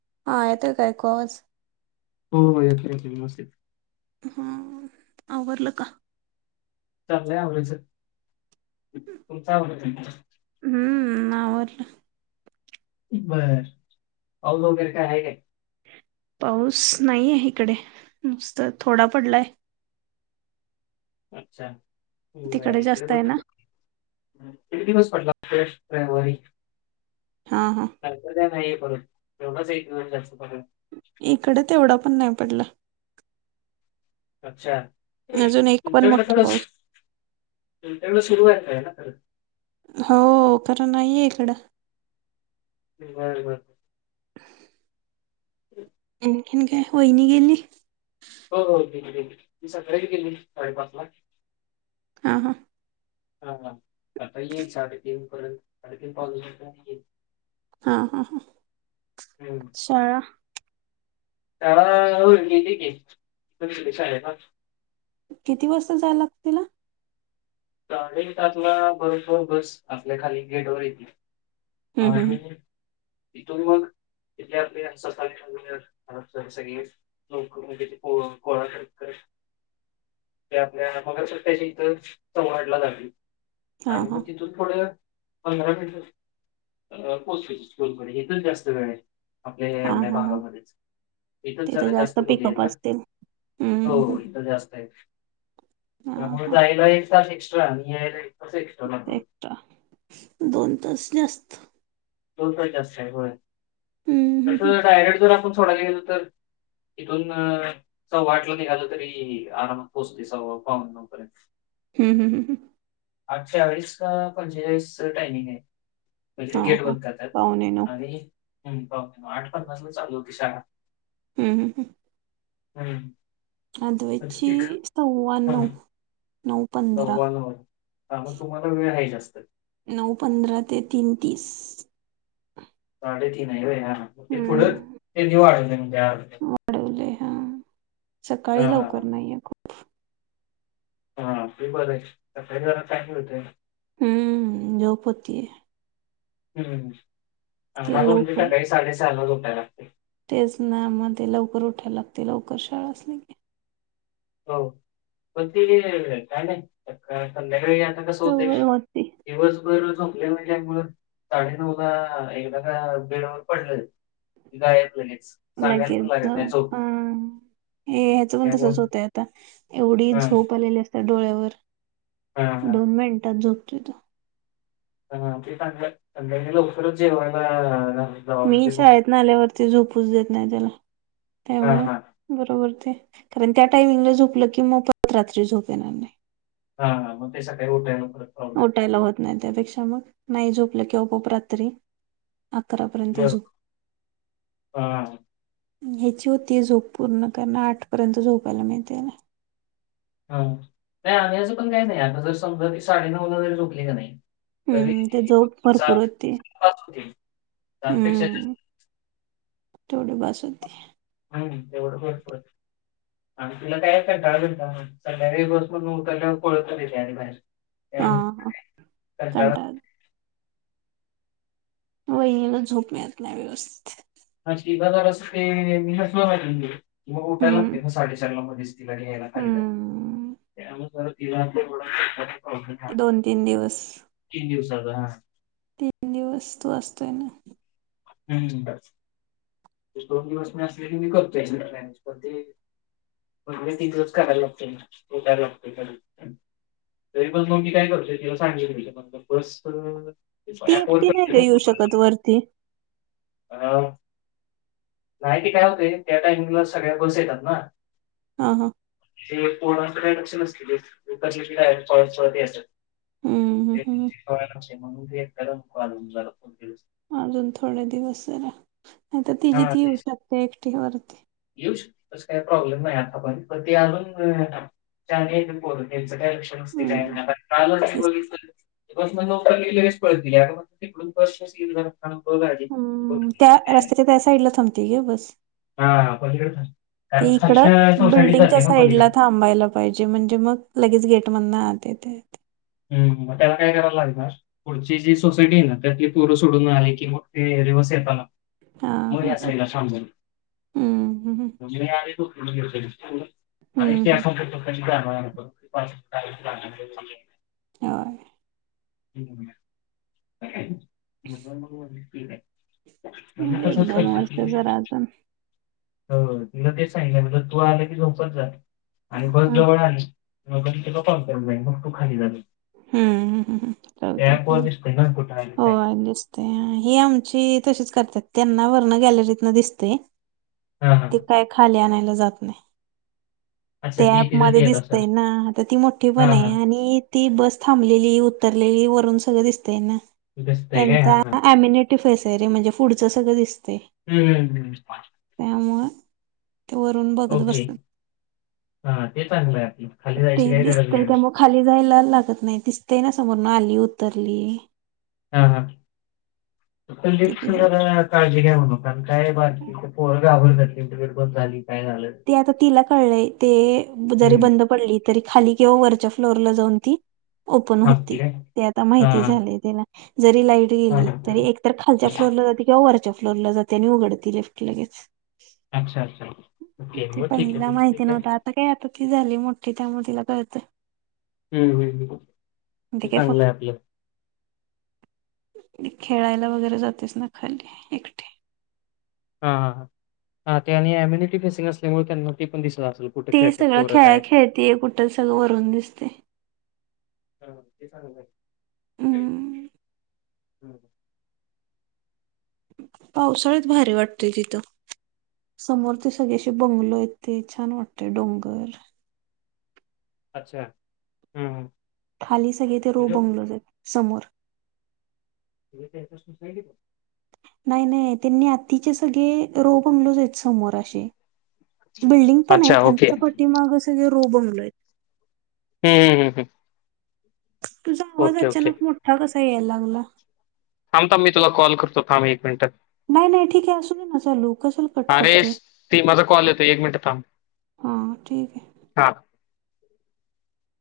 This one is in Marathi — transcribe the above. [inaudible] हा येत काय कॉज [inaudible] हो हो या खरच मस् [inaudible] हा आवरलं का [inaudible] चाललंय आवडचं तुमच आवडत [inaudible] हम्म ना वरल [inaudible] एक बर अगैर काय आहे का [inaudible] पाऊस नाही आहे इकडे नुसत थोडा पडलाय [inaudible] अच्छा तिकडे जास्त आहे ना इडेण [inaudible] ेस्मरी हा हा. नाही [inaudible] बर तेवढच [inaudible] इकडे ते एवढा पण नाही पडला [inaudible] अच्छा अजून एक पण तुमच्याकडे मोठा रंच पाऊस तुमच्याकडे [inaudible] तिूय काय ना [inaudible] हो खं नाहीे इकडं [inaudible] बर बर ब [inaudible] आनकीन काय वहिनी गेली [inaudible] हो हो गेली गेली सकाळी गेली साडेपाच ला [inaudible] हा हा [inaudible] हा आता येईल साडेतीन पर्यंत साडेतीन पाऊर्यंत येईल [inaudible] हा हा हा शाळा त्याला होती की [inaudible] [inaudible] किती वाजता जायला लागत तिला साडे सात ला आपला बरोबर बस आपल्या खाली गेटवरर येते [inaudible] हम्म हम्म ह हम्म. इथून मघ [inaudible] तिथले आपले सगळे लोकथे कोळा करत करत ते आपल्या मग्याशी इथ चौराटला लागली हा आणि हा मग तिथून थोडं पंधरा मिट अ पो स्कूलकडे इथ जास्त वेळ आहे आपल्या हा एवढ्या हा हा भागामध्येच इथंच तिथे झारा जास्त मुग आहेत पिकअप ना असतील. हम्म हम्म हो इथं जास्त आहे हा हा त्यामुळेयला एक तास एक्स्ट्रा आणि यायला तास एक्स्ट्रा लागतो एकट दोन तास जास्त दोन पण जास्त आहे होय हम्म हम्म तस हम्म जर डायरेक्ट जर आपण थोडा गेलो तर इथून सव्वा आठला वाटलं निघालं तरी आरामात पोहोचते सव्वा पावन नऊ पर्यंत हम्म हम्म हम्म आठ चाळीस का पंचेचाळीस टायमिंग आहे म्हणजे हां, गेट हां. बंद पावणे नऊ हम्म पावणे नऊ आठ पाच वाजला चालू होती शाळा हम्म हम्म हम्म अद्वेतची सव्वा हं, नऊ सव्वा नऊ हा मग तुम्हाला वेळ ह्याय जास्त नऊ पंधरा ते तीन तीस साडेतीन आहे व्हय हा ते थोडं हं. त्यांनी वाढवल मग त्या वाढवलंय हां. सकाळी लवकर नाहीये हा ते बरं आहे सकाळी जरा हम्म झोप होती ये हम्म रोज लवकर सकाळी साडेसहाला उठता का तुम्ही? तेच ना मध्ये लवकर उठाया लागते लवकर शाळा असली की हो पण ते काही नाही संध्याकाळी ते आता कस होतय सवय होती दिवसभर झोपले म्हणजे साडे नऊ ला एकदा का बेडवर पडलं जायाचं नाही लगेच जाऊ झोप हा हे ह्याचं पण त्यामुळं तसच होतंय आता एवढी हां झोप आलेली असते डोळ्यावर हां हां. दोन मिनिटात झोपतो तो संध्याकाळी परत जेवायला जावा म्हणजे मी मग शाळेत न आल्यावरती झोपूच देत नाही त्याला हां त्यामुळ हां. बरोबर ते कारण त्या टाइमिंगला झोपलं की मग परत रात्री झोप येणार नाही. हा ह म ते सकाळी उठल्यावर उठायला होत नाही त्यापेक्षा मग नाही झोपलं किंवा खूप रात्री अकरापर्यंत बरोबर झोप हां ह्याची होतीय झोप पूर्ण कारण आठ पर्यंत झोपायला मिळतय ना हा नाही आम्ही असं पण काहीच नाही आता जर समजा ती साडे नऊला जरी झोपली का नाही तरी हम्म ते झोप भरपूर सात होती सातलाच उठेल त्यापेक्षा हम्म तेवढी बस होती नाही नाही तेवढं बरं वाटतं नाही नाही आणि तिला काही कंटाळा बिंटाळा नाही सकाळी लवकर उठायचं आणि ऍडमिट हा कंटाळा व नियमित झोप मिळत नाही व्यवस्थित मग उठायला हम्म साडेचारला मध्येच तिला घ्यायला खाली जाते हम्म त्यामुळे तिला थोडं हो दोन तीन दिवस तीन दिवसाचा हा तीन दिवस तू असतोय ना हम्म बस मी दोन दिवस मी असले की मी करतो एकटा मॅनेज पण ते म्हणजे तिथच करायला लागतय लागतेय तरी पण मगं मी काय करतो तिला सांगेन मी ती एकटी नाही ग येऊ शकत वरती [unintelligible] नाही ती काय होते त्या टाइमिंगला सगळ्या बस येतात ना हा हा ते कोणाच काय लक्ष नसतील कशे बी काय बी पळत पळत येतात. हम्म हम्म, हम्म. म्हणून एकदा अजून थोडे दिवस जरा नाही तर ती हा जिथी येऊ शकते एकटी वरती कस काय प्रॉब्लेम नाही आता आपण अजूनही बोलतच जात आहे लक्ष नसते काय हम्म. नाही कालच तेच. बघितले का नाही मग नोकरर लि लगेच पळतील म तिकडून फ येईल थांब बघ आधी. हम्म त्या रस्त्याच्या त्या साईडला थांबते गे बस.. हा पलीकडे ते कारण इकड साक्षा सोसायटीत बिल्डिंगच्या जाते ना साईड ला पलीकडे. थांबायला पाहिजे म्हणजे मगं लगेच गेल- [unintelligible] ह त्याला काय करायला लागणार पुढची जी सोसायटी आहे ना त्यातली पोर सोडून आली की मगं ते हा हा हा ला शजली हम्म हम्म म्ह या आणि हम्म ते हम्म. होय [unintelligible] [inaudible] म्हणजे एक दोन वर्ष जरा अजून हो तुला तेच सांगितलं म्हणज तू आलं की झोपत जा आणि हम्म बस जवळ आली [inaudible] आली हो काय दिसते हे आमची तशीच करतात त्यांना वर्ण गॅलरीत न दिसते हा हा ते काय खाल्या नाही जात नाही [unintelligible] [inaudible] [inaudible] तिथं येत म्हणजे असेल हा हा दिसतंय काय हा हा पुढचं सगं दिसतेय हम्म! त्यामुळे ते वरून बघत ओके बसतात हा ते चांगलं आहे आपलं खाली ते जायची काय गरज दिसतय नाही त्या मग खाली जायला लागत नाही दिसत दिसतंय ना समोरून आली उतरली हा हा ते लिफ्ट का नाही य म्हण कायो गार जात इंटरव्हट पण झाली काय झालं ते आता तिला कळलंय ते जरी हम्म बंद पडली तरी खाली किंवा वरच्या फ्लोरला जाऊन ती ओपन होती थांबती काय ते आता हा माहिती झाले त्याला जरी लाईट हा गेली तरी हा. एक तरर खालच्या फ्लोरला जात किंवा वरच्या [inaudible] अच्छा अच्छा! ओके ते मग ठीक पहिला आहे माहिती ठीक आहे नव्हत आता काय आता ती झाली मोठी त्यामुळे तिला कळत हम्म हम्म ते काय चांगलं फक्त आहे आपलं खेळायला वगैरे जातेच ना खाल्ली एकटे हा हा ते आणि एम्युनिटी फेसिंग असल्यामुळे त्यांना ते पण दिसणार ते सगळं खेळ खेळते कुठल सगळं वरून दिसते हम्म [inaudible] पावसाळ्यात भारी वाटतोय तिथं समोर ते सगळेशी बंगलो येते छान वाटते डोंगर अच्छा हम्म हम खाली सगळे ते रो बंगलोज आहेत समोर ली [unintelligible] नाही नाही त्येंनी आतिचे सगळे रो बमलोज आहेत समोर असे बिल्डिंग पण अच्छा आहेत आणि ओके त्याच्या हम्म, पाठीमाग सगळे रो बगलो आहेत हम्म हम हम् हम् तुझा आवाज अचानक मोठा कसा यायला लागला थांब थांब मी तुला कॉल करतो थाम एक मिनटं. नाही नाही ठीक आहे असूदे ना चालू कशाला कट अरे, करतोय. स- ती माझा कॉल येतोय मिनिट थांब. हा ठीक आहे. हां. [inaudible]